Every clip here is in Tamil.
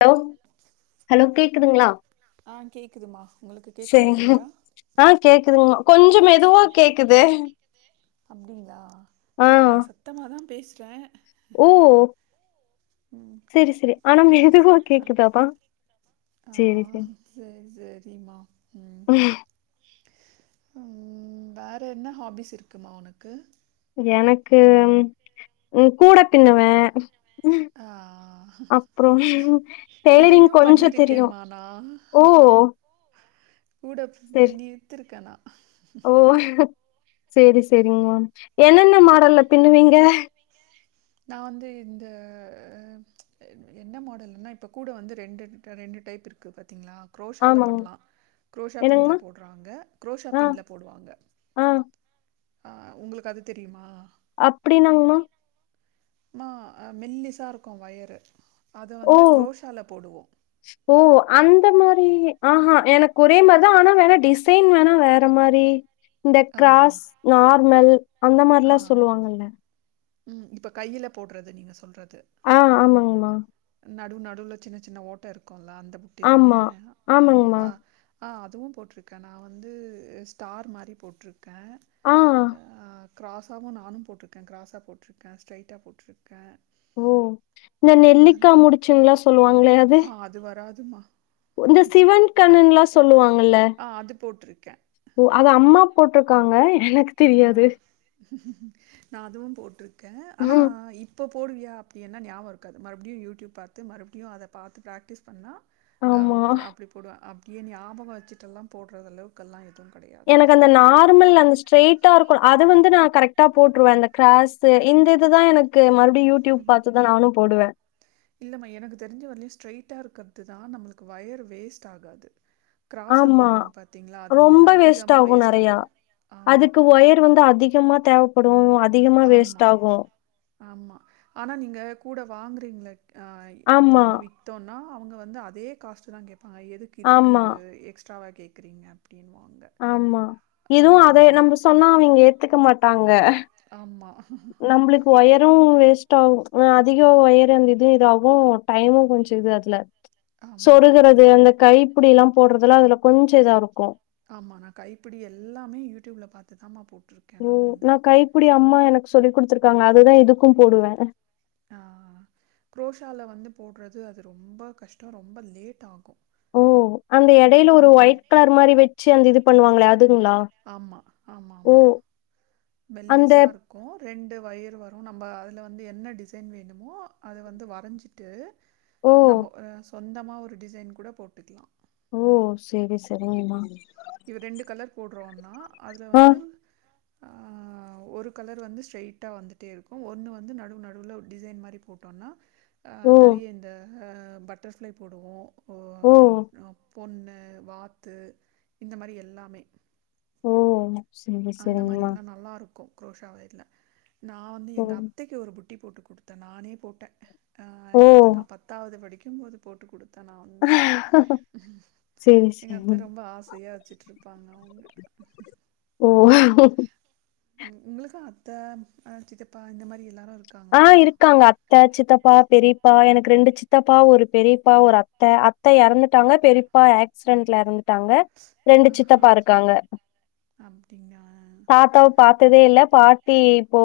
ஹலோ ஹலோ கேக்குதுங்களா ஆ கேட்குதுமா உங்களுக்கு கேட்குதா செரிங்க கிளியரா ஆஹ் கேக்குதுங்க கொன் சம் மெதுவா கேக்குது அப்படிங்களா ஆஹ் வ ஓ செரி செரி ஆனா மெதுவா கேக்குதாப்பா ஆஹ் செரி செரிம்மா ம் ம் வேற என்ன ஹாபிஸ் இருக்குமா ஒனக்கு எனக்கு உ கூட பின்னுவே ஆ, அப்றோ டெய்லரிங் இதையும் கொஞ்சோ தெரியோ பண்ணியிருக்கேம்மா நான் ஓ கூட செரி பின்னி த்துருக்கனா ஓ செரி செரிங்மா என்னென்ன மாடல்ல பின்னுவீங்க நா வந்து இந்த என்ன மாடல்ன்னா இப்ப கூட வந்து ரெண்டு ரெண்டு டைப் இருக்குது திங்ளா க்ரோஷால ஆமாங்க பண்லா க்ரோஷா பின்ல என்னங்கமா போட்றாங்க க்ரோஷா ஆ பின்ல போடுவாங்க ஆ ஆ உங்ளுக்கு அது தெரியுமா அப்டி நான்கன ஆ மெல்லிசா இருக்கோ வயறு ஓ ஓ அந்த மாரி ஆஹா எனக்கொறைம தா ஆனா வேணா டிசைன் வேணா வேற மாரி இந்த ஆ கிராஸ் நா மல் அந்த ஆ மரிலா சொல்லுவாங்கல்ல ம் இப்ப கைல போட்றது நீங்க சொல்றது ஆ ஆமாங்மா நடு நடுல சின்ன சின்ன ஓட்ட இருக்கோ அந்த புட்டி தான ஆமா. ஆமாங்கம்மா. ஆம்மாவா ஆ அதுவு போட்ருக்க நா வந்து ஸ்டார் மாரி போட்ருக்க ஆ க்ராஸாவு நானு போட்ருக்க க்ராஸா போட்ருக்க ஸ்ட்ரெய்ட்டா போட்ரு ஓ இந்த நெல்லிக்கா முடுச்சிங்ளா சொல்லுவாங்ளே அது அதுவா இந்த சிவன் கண்ணன் லா சொல்லுவா ல்ல ஆ அது போட்ருக்கே ஓ அது அம்மா போட்ருக்காங்க என தெரியாது நா அதுவு போட்ரு க்க ஆனா ம். இப்ப போடுவியா அப்டின்னாஞாவோ இருக்காது மறுப்டியு யூடியூப் பாத்து மறுப்டியு அத பாத்து ப்ராக்டிஸ் பண்ணா அ ஆமா. அப்டி போடுவ அ கி நியாபகோ அச்சுட்டெல்லா போட்றதள்ளவுகல்லா இ எனக்கந்த நார்மல் அந்த ஸ்ட்ரெட்டா ருக் அது வந்து நா கரெக்டா போட்ருவ இந்த கிராஸ்ஸூ இந்ததுதா எனக்கு மறு உ இல்லமா எனக்கு தெர்ஞ்ச வர்லியு ஸ்ட்ரெய்ட்டா ருக்க துதா நம்ளுக்கு வயர் வேஸ்ட் ஆகாது கிராஸா ஆமா போடுறீங்க பார்த்தீங்களா, அது வந்து ரொம்ப வேஸ்ட் அதிகமாக ஆகும் நெறையா ஆமா, அதுக்கு ஒயர் வந்து அதிகமா தேவைப்படும் அ ஆமா ஆமா ஆனா நீங்க கூட வாங்க ங்கள இப்ப ஆமா, நம்ம வித்தோனா அவங்க வந்து அதே காஸ்ட்டுதா கேப் எதுக்கு இதுக்கு ஆமா, எக்ஸ் எக்ஸ்டராவா கேக்றீங்க ஆமா இதுவும் அதை நம்ம சொன்னா அவங்க ஏத்துக்க மாட்ட தாங்க ஆமா நம்பளுக்கு ஒயரும் வேஸ்ட் டவ் அதிக ஒயர் அந்த இது இதாவும் டைமும் கொஞ்சம் இது அதுல ஆமா, சொருகறது அந்த கை அப்டி எல்லாம் போட்றதுல அதுல கொஞ்சம் இதாருக்கும் ஆமா நான் கைப்பிடி எல்லாமே யூடியூப்ல பாத்துதாமா போட ஓ நான் கைபுடி அம்மா எனக்கு சொல்லி் குடுத்துருக்காங்க அதுதான் இதுக்கும் போடுவேன் ஆ குரோஷால வந்து போட்றது அது ரொம்ப கஷ்டம் ரொம்ப லேட் ஆகும் ஓ அந்த இடையில ஒரு ம் ஒயிட் எழுத் கலர் மாறி வெச்சு அந்த இது பண்ணுவாங்களே அது ஆமா ஆமா ஆமா அந்த மெல்லிசா இருக்கும் ரெண்டு ஒயர வரும் நம்ம அதுல வந்து என்ன டிசைன் வேணுமோ அத வந்து வரைஞ்சிட்டு ஓ நம்ம ஆ சொந்தமா ஒரு டிசைன் கூட போட்டுக்கலாம் ஓ சரி சரிங்மா இப்ப ரெண்டு கலர் போட்றோம்னா அதுல ஆ வந்து ஆ ஒரு கலர் வந்து ஸ்ட்ரெய்ட்டா வந்துட்டேருக்கும் ஒன்னு வந்து நடு நடுவுல டிசைன் மாறி போட்டோன்னா ஆ ஓ நெறைய இந்த ஆ பட்டர்ஃப்ளை போடுவோம் ஓ பொண்ணு வாத்து இந்த மாறி எல்லாமே ஓ சரி அந்த மாறி சரிங்கம்மா எல்லாம் நல்லா இருக்கும் க்ரோஷ ஒயர்யல நான் வந்து ஓ எங்க அத்தைைக்கு ஒரு புக் குட்டி போட்டு குடுத்தேன் நானே போட்டெ ஆ ஓ எப்ப நா பத்தாவது படிக்க [unintelligible] போது போட்டு குடு நான் வந்து. சரி எங்க சரி அத்த ரொம்ப ஆசயா வச்சிட்ருப்பாங்க அவுங்க ஓ உங்ளுக்கு அத்த அ சித்தப்பா இந்த மாரி எல்லாரு ஆ இருக்காங்க அத்த சித்தப்பா பெரிப் ப்பா எனக்கு ரெண்டு சித்தப்பா ஒரு பெரிப்பா ஒரு அத்த, அத்த எறந்துட்டாங்க பெரிப்பா ஆக்சிடென்ட்ல எறந்து ட்டாங்க ரெண்டு ஆஹா சித்தப்பா இருக்காங்க அப்படிங்களா தாத்தாவ பாத் த்ததே இல்ல பாட்டி இப்போ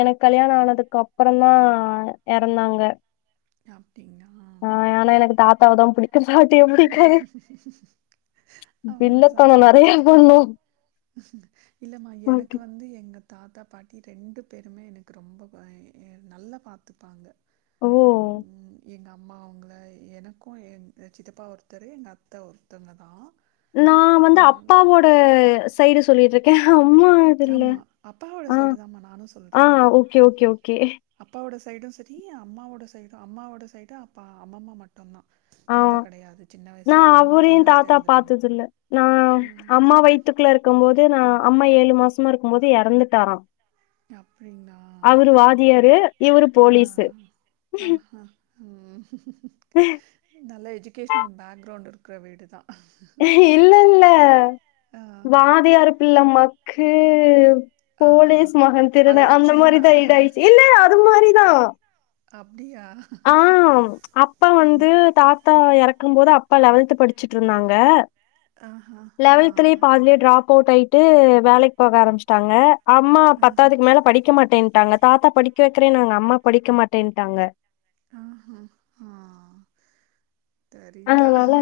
எனக் கல்யாண ஆனதுக் கப்பறந்தா எறந்தாங்க ஆ அப்படிங்களா ஆனா எனக்கு தாத் தா வதா புடிக் அவ்ளோதா வில்லத்தனோ அ நெறைய பண்ணும் இல்லம்மா எனக்கு பாட்டி வந்து எங்க தாத்தா பாட்டி ரெண்டு பேருமே எனக்கு ரொம்ப ப நல்லா பாத்துப்பாங்க ஓ ம் எங்க அப் அம்மா அவுங்கள எனக்கும் என் சித்தப்பா ஒருத்தரு எங்க அத்த ஒருத்தங்கதா நா வந்து அப்பாவோட ஸ் சைடு சொல்லிட்ருக்கேன் ஆமா அப்பாவோட சைடு தாம்மா நானும் சொல்ற ஆ ஓகே ஓகே ஓகே அப்பாவோட சைடும் சரி அம்மாவோட சைடும் அம்மாவோட சைடு அப்பா அம்மம்மா மட்டுந்தா ஆ தாத்தா கெடையாது சின்ன நா வயசுலயே அம்மா சின்ன அவுரையும் வயசுல தாத்தா எறந்துட்டாங்க பாத்ததில்ல நா ம் அம்மா வயித்துக்குள்ள இருக்கும் போது நா அம்மா ஏழு மாசமா இருக்கும்போது எறந்துட்டாராம் அப் டிங்களா இவரு ஆ போலீஸு ஆஹ ம் நல்ல எஜுகேஷனல் பேக்ரவுண்ட் இருக் கற வீடுதா இல்ல இல்ல ஆ, கே ஆ. போலிஸ் மகன் திருடன் அதெல்லாம் அந்த சும்மா. மாரிதா இதாயிடுச்சு இல்ல அது மாரி ஆ அப்டியா? ஆ அப்பா வந்து தாத்தா எறக் க்கும் போது அப்பா லெவல்த்து படிச்சிட்டு இருந்தாங்க ஆ ஆஹா. ஆ. லெவல்த்லே பாதில ட்ராப் அவுட் ஆயி விட்டு வேலைக்கு போக ஆரமிச்ட்டாங்க அம்மா ஆஹா. பத்தாவதுக்கு மேல படிக்க மாட்டேன் டாங்க தாத்தா படிக்க வைக்கிறேனாங்க அம்மா படிக்க மாட்டேன்ட்டாங்க ஆஹ ஆ தெரில அதனால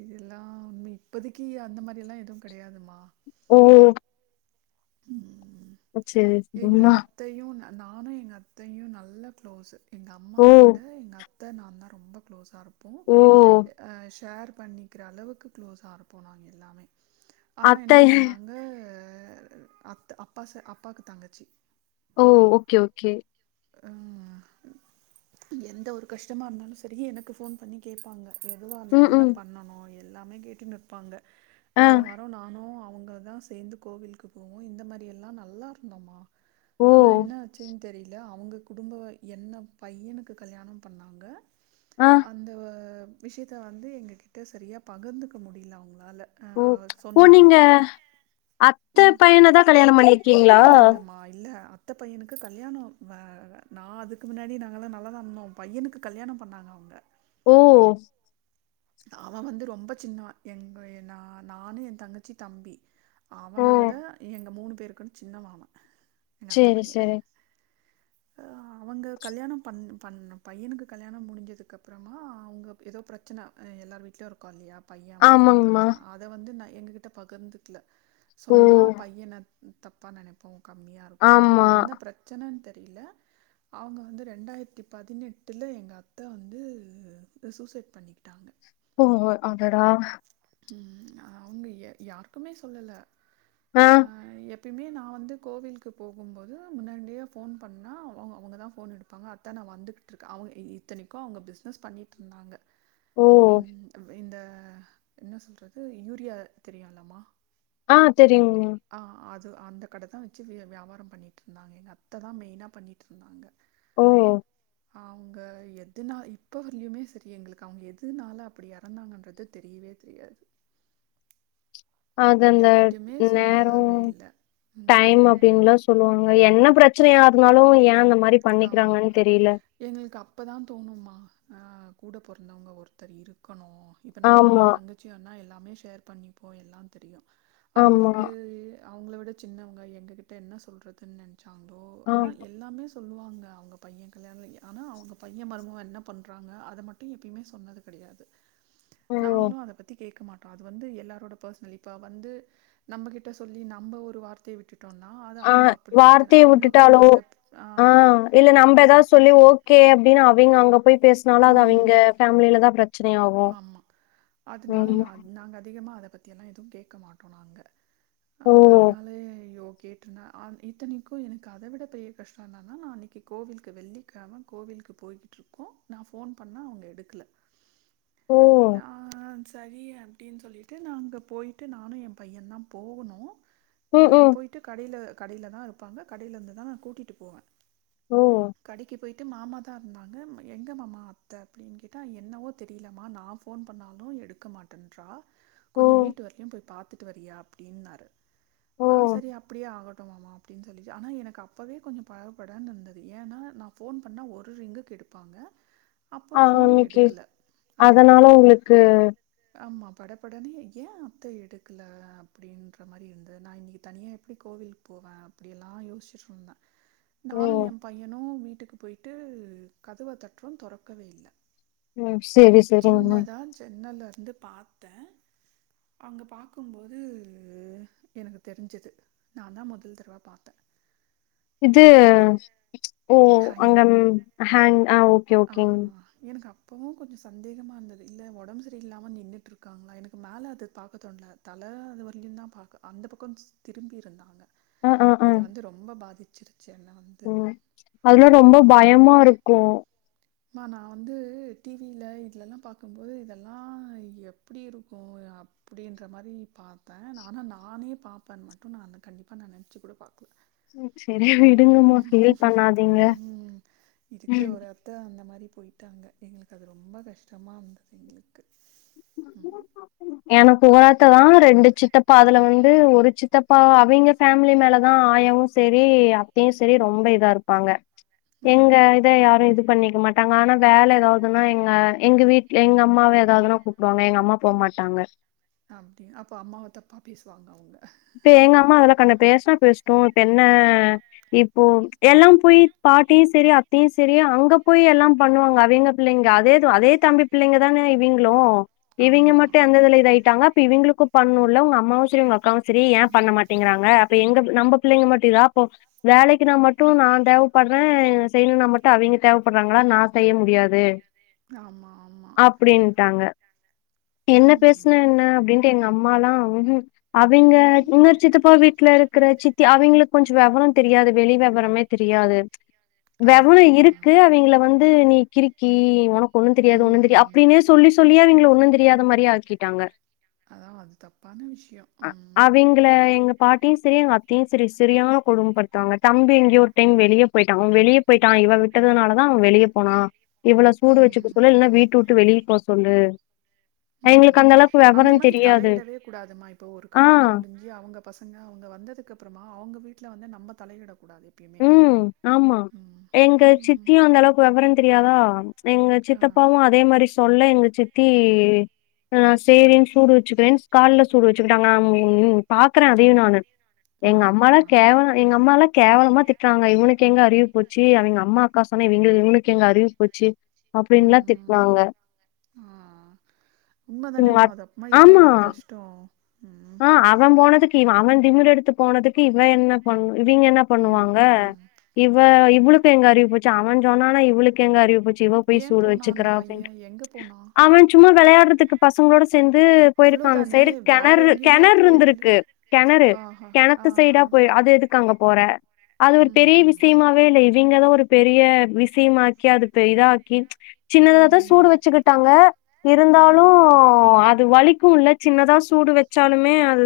இதெல்லா மி இப்பதைக்கு அந்த மாரி எல்லா எதுவு கடையாதுமா ஓ ம் அச்சேரி உம்மா நானு எங்கள் அத்தையும் நல்ல க்ளோஸ் ஓ அம்மாவை விட எங்க அத்தை நான்தா ரொம்ப க்ளோஸா இருப் போ ஓ! ஆ ஷேர் பண்ணிக்கிற அளவுக்கு க்ளோஸாக இருப்போம் நாங்க எல்லாமே ஆனா அத்தை என்ன பண்ணாங்க அ அத் அப்பா செ அப் அப்பாக்கு தங்கச்சி ஓ ஓகே ஓகே ம் எந்த ஒரு கஷ்டமா இருந்தாலும் சேரி எனக்கு ஃபோன் பண்ணி கேப்பாங்க கேட்பாங்க எதுவும் நா என்ன ம். பண்ணணும் எல்லாமே கேட்டு நிற்பாங்க ஆ. வாரம் வாரம் நானும் அவ அவங்கதா சேந்து கோவிலுக்கு போவோம் இந்த மாரி எல்லா நல்லா இருந்தோமா ஓ! ஆனா என்ன ஆச்சுன்னு தெரிய அவங்க குடும்ப என்ன பையனுக்கு கல்யாணம் பண்ணாங்க ஆ. அந்த விஷயத்தல வந்து எங்க கிட்ட சரியா பகிர்ந்துக்க முடியல அவங்களால ஒ ஓ சொன்னால் நீங்க அத்தை பையனைதா கல்யாணம் பண்ணிருக்கீங்களா இல்லை இல்லைம்மா இல்லை அத்தை பையனுக்கு கல்யாணம் நா அதுக்கு முன்னாடி நாங்களாம் நல்லா தா இருந்தோம் பையனுக்கு கல்யாணம் பண்ணிணாங்க அவங்க ஓ அவன் வந்து ரொம்ப சின்னா எங்க என் நானும் என் தங்கச்சி தம்பி ஓ! அவனவிட எங்க மூணு பேருக்கும் சின்னவ அவ எங்கத்த சரி, பைய சரி. அ அவங்க கல்யாணம் பண் பண்ண பையனுக்கு கல்யாணம் முடிஞ்சதுக்கு அப்புறமா அவங்க ஏதோ பிரச்சனை எல்லார் வீட்லயும் இருக்கும் இல்லையா பையா மருமாவ ஆமாங்கம்மா. பிரச்சனை அதை வந்து ந எங்க்கிட்ட பகிர்ந்துக்கல ஓ சொன்னா பையனத தப்பாக நினைப்போ கம்மியா இருக்கு அப்டி ஆமா எந்த பிரச்சனை தெ அவங்க வந்து ரெண்டாயிரத்தி பதினெட்டுல எங்க அத்தை வந்து சூசைட் பண்ணிக்கிட்டாங்க ஓ அடடா ம் அவங்க யாருக்குமே சொல்லல ஆ அஹ எப்ப இதை நான் வந்து கோவிலுக்கு போகும்போது முன்னாடியே ஃபோன் பண்ணா அவங்க அவங்க தான் ஃபோன் எடுப்பாங்க அத்தா நான் வந்துகிட்டுருக்கே அவங்க இத்தனைக்கும் அவங்க பிஸ்னஸ் பண்ணிகிட்டு இருந்தாங்க ஓ உம் இந்த என்ன சொல்றது யூரியா தெரியும்லமா ஆஹ் தெரியுங்னி அந்த கடை தான் வச்சு வியாபாரம் பண்ணிட்டு இருந்தாங்க எங்க அத்த தான் மெயினா பண்ணிட்டு இருந்தாங்க ஓஹ் அவங்க எதுனா இப்ப வரவுமே சரி எங்களுக்கு அவங் எதுனால அப்படி இறந்தாங்கன்ற தெரியவே தெரியாது அது அந்த யார்கிட்டயுமே நேரம சொல்லவே இல்ல. டைம் ம். அப்படின்ல்லா சொல்லுவாங்க என்ன பிரச்சனையா இருந்தாலும் ஏன் அந்த மாதிரி ஆமா எங்களுக்கு அப்பதா தோணுமா கூட பிறந்தவங்க ஒருத்தர் இருக்கு இப்ப நானு ஆமா என் தங்கச்சினா எல்லாமே ஷேர் பண்ணி போய் எல்லா தெரியு ஆமா அவங்களுக்கு அவங்கள விட சின்னவங்க எங்ககிட்ட என்ன சொல்றதுன்னு ஆனா ஆமா எல்லாமே சொந் சொல்லுவாங்க அவங்க பையன் கல்யாண ஆனா அவங்க பையன் மருமக என்ன பண்றாங்க அதை மட்டும் எப்பயுமே சொன்னது கிடையாது ஓ நாங்களும் அத பத்தி கேட்க மாட்டோ அது வந்து எல்லாரோட பர்சனல் இப்ப வந்து நம்மகிட்ட சொல்லி நம்ம ஒரு வார்த்த விட்டு ஆஹ் வார்த்தையை விட்டுட்டாலோ குடும்பத்துல ஆ ஆஹ இல்ல நம்ம ஏதாவது சொல்லி ஓகே அப்படின்னு அவங்க அங்க போய் பேசினாலும் அது அவங்க ம் ஃபேமிலிலதா பிரச்ச ஆமா அதனால ஆமா நாங்க அதிகமா அத பத்தி எல்லாம் எதுவும் கேட்க மாட்டோம் நாங்க ஓ அஹ் அதனாலேயோ கேட்டிருந்த இத்தனிக்கு எனக்கு அத விட பெரிய கஷ்டம் என்னனா நா அன்னைக்கு கோவில்க்கு வெள்ளிக்கிழம கோவில்க்கு போயிட்ருக்கோம் நா போன் பண்ண அவங்க எடுக்கல ஓ ஆஹ் சரி அப்டின் சொல்லிட்டு நா அங்க போயிட்டு நானு எ பையந்தான் போணும் ம் அஹ ம் போயிட்டு கடையில கடையிலதாருப்பாங்க கடையிலருந்துதா நா கூட்டிட்டு போவ ஓ கடைக்கு போயிட்டு மாமாதா இருந்தாங்க எங்க மாமா அத்த அப்டினு கேட்டா என்னவோ தெ தெரிலமா நா ஃபோன் பண்ணாலு எடுக்க மாட்டேன்றா ஓ கொஞ்ச வீட்டு வரைக்கு போய் பாத் துட்டு வறியா அப்டின்னாரு ஓ ஆஹ் சரி அப்டியே ஆகட் டோ அப்டினு சொல்லி ஆனா எனக்கு அப்பவே கொஞ்சொ படபடனு இருந்தது ஏனா நா ஃபோன் பண்ணா ஒரு ரிங்குக்கு எடுப்பாங்க அப்ப ஆ ஃபோனே அன்னைக்கு எடுக்குல அதனால உங்களுக்கு ஆமா பட படனு ஏ அத்த எடுக்குல அப்டின்ற மாரி இருந்தது நா இன்னிக்கு தனியா எப்டி கோவில்கு போவ அப்டியெல்லா யோச்சுட்ருந்த நானு ம் எ பையனு வீ ட்டுக்கு போயிட்டு கதவ தட்றோ தொறக்கவே இல்ல உம் சேரி சேரிங்கமா வந்து பாத்த அங்க பாக்கும்போது எனக்கு தெரிஞ்சது நாந்தா முதல் தடவ பாத்த இது ஓ ஹேங்கிங். அங்கம் ஹேங் ஆவ் ஓகே ஓகேங் பவு கொஞ்ச சந்தேகமா இருந்தது இல்ல ஒடம்பு சரில்லாம நின்னுட்டுருக்காங்க எனக்கு மேல அது பாக்க தோண்ல தல அது வரயிலும்தா பாக்க அந்த பக்கொ த் திரும்பி இருந்தாங்க இத வந்து ரொம்ப பாதிச் உம் அதுலா ரொம்ப பயமாருக்கு மா நா வந்து டிவில இதுலலா பாக்கும்போது இதெல்லா எப்டிருக்கு அப்டின்ற மாரி பாப்பே நா ஆனா நானே பாப்பேன் மட்டு நா கண்டிப்பா நா நெனச்சு கூட பாக்கல சு சே உம் இருக்குற ம் ஒரு அத்த அந்த மாரி போயிட்டாங்க எங்க்ளுக்கு அது ரொம்ப கஷ்டமா இருந்தது எங்களுக்கு உம் எனக்கு ஒரத்ததா ரெண்டு சித்தப்பா அதுல வந்து ஒரு சித்தப்பா அவைங்க ஃபேமிலி மேலதா ஆயாவு சேரி அத்தையு சேரி ரொம்ப இதா இருப்பாங்க ஆ எங்க இத யாரு இது பண்ணிக்க மாட் ட்டாங்க ஆனா வேல எதாவதுனா எங்க எங்க வீட்ல எங்க அம்மாவே எதாவதுனா கூப்டுவாங்க எங்க அம்மா போமாட் டாங்க அப்டி அப்பொ அம்மாவ தப்பா பேசுவாங்க அவங்க இப்ப எங்க அம்மா அதெல்லா கண்டு பேசுனா பேசட்டு இப்ப என்ன இப்போ எல்லா போய் பாட்டியு சேரி அத்தையு சேரி அங்க போய் எல்லா பண்ணுவாங்க அவிங்க பிள்ளைங்க அதேது அதே தம்பி பிள்ளைங்க தானே இவிங்க்ளு இவிங்க ஆமா மட்டு எந்த இதுல இதாய்டாங்க இவிங்குளுக்கு பண்ணுல்ல அவுங்க அம்மாவு சேரி அவுங்க அக்காவு செரி ஏ பண்ண மாட்டேங்குறாங்க அப்ப எங்க நம்ப பிள்ளைங்க மட்டு இதா அப்போ வேலைக்குனா மட்டு நா தேவப்படுற செய்யணுன்னா மட்டு அவிங்க தேவப்படுறாங்களா நா செய்ய முடியாது ஆமா ஆமா அப்டின்ட்டாங்க என்ன ம் பேசுன என்ன அப்டின்டு எங்க அம் ம்மாலா அவிங்க ம் இன்னோரு சித்தப்பா வீட்ல இருக் குற சித்தி அவிங்கெளுக்கு கொஞ்சோ வெவரொ தெரியாது வெளி வெவரமே தெரியாது வெவரோ அப்டிங்ளா இருக்கு அவெங்கள வந்து நீ கிருக்கி உனக் க்கு ஒன்னு தெரியாது ஒன்னு தெரி ம் அப்டின்னே சொல்லி சொல்லியே அவிங்கெள ஒன்னுந்தெ தெரியாத மாரியே ஆக்கிட்டாங்க அதா அது தப்பான விஷயம் அவிங்கெள எங்க பாட்டியு செரி எங்க அத்தையு செரி செரியான கொடும படுத்துவாங்க தம்பி எங்யோ ஒரு டைம் வெளிய போயிட்டான் அவன் வெளிய போயிட்டான் இவ விட்டதுனாலதா அவெ வெளிய போனா இவ்ளோ சூடு ம் வச்சு குடுக்கலன்னா ம் இல்லனா வீட்ட வுட்டு வெளிய அனுப்ப சொல்லு எங்களுக்கு ம் அந்த அளவுக்கு அந்த வெவரோ மாரி தெரியாது தலையிடவே கூடாதுமா இப்போ ஒரு ஆ கல்யாண முடிஞ்சு அவுங்க பசங்க அவுங்க வந்ததுக்கு அப்பறமா அவுங்க வீட்டு ல வந்து நம்ப தலையிட ம் ஆமா எங்க சித்தியு அந்த அளவுக்கு வெவரோ தெரியாதா எங்க சித்தப்பாவு அதே மாரி சொல்ல எங்க சித்தி ஆ சேரின் சூடு வெச்சுக்கிறேன் கால்ல சூடு வெச்சுக்கிட்டாங்க நா உம் பாக்குற அதையு நானு ஆ எங்க அம்மாலா கேவலோ எங்க அம்மாலா கேவலமா திட்றாங்க இவனுக்கு எங்க அறிவு போச்சு அவிங்க அம்மா அக்கா சொன்னா இவிங்களுக்கு இவனுக்கு எங்க அறிவு போச்சு அப்டின்லா திட்னாங்க திட்றாங்க ஆ உண்ம ம் தானேம்மா [unintelligible] அது அப்பமா எவ்ளோ ஆம்மா ஒரு கஷ்டோ ம் ஆ அவெ போனதுக்கு இவெ அவெ திமிரெடுத்து போனதுக்கு இவெ என்ன பண் இவிங்க என்ன பண்ணுவாங்க ம் இவ அதா இவ்வளுக்கு எங்க அறிவு போச் அவெ சொன்னானா இவளுக்கு எங்க அறிவு போச் ச்சு இவ ஏ போய் சூடு போனா அந்த வச்சுக்குரா பைய அப்டின் எங்க போனா அவன் சும்மா வெளையாடுறதுக்கு பசங்களோட சே சேந்து போயிருக்கா அந்த அவ்ளோதானே சைடு வேற கெணறு எங்கேயுமே கெணறு போயில இருந்துருக்கு கெணறு ஆஹா ஆ கெணத்து ஆ சைடா போய் அது எதுக்கு அங்க போ போற அது ஒரு பெரிய விஷயமாவே இல்ல இது அவெங்கதா ஒரு பெரிய விஷயமாக்கி அது இதாக்கி சின்னதா ம் தா சூடு ம் வச்சுக்கிட்டாங்க இருந்தாலு அது வலிக் உள்ள சின்னதா சூடு வச் சாலுமே ஆ அது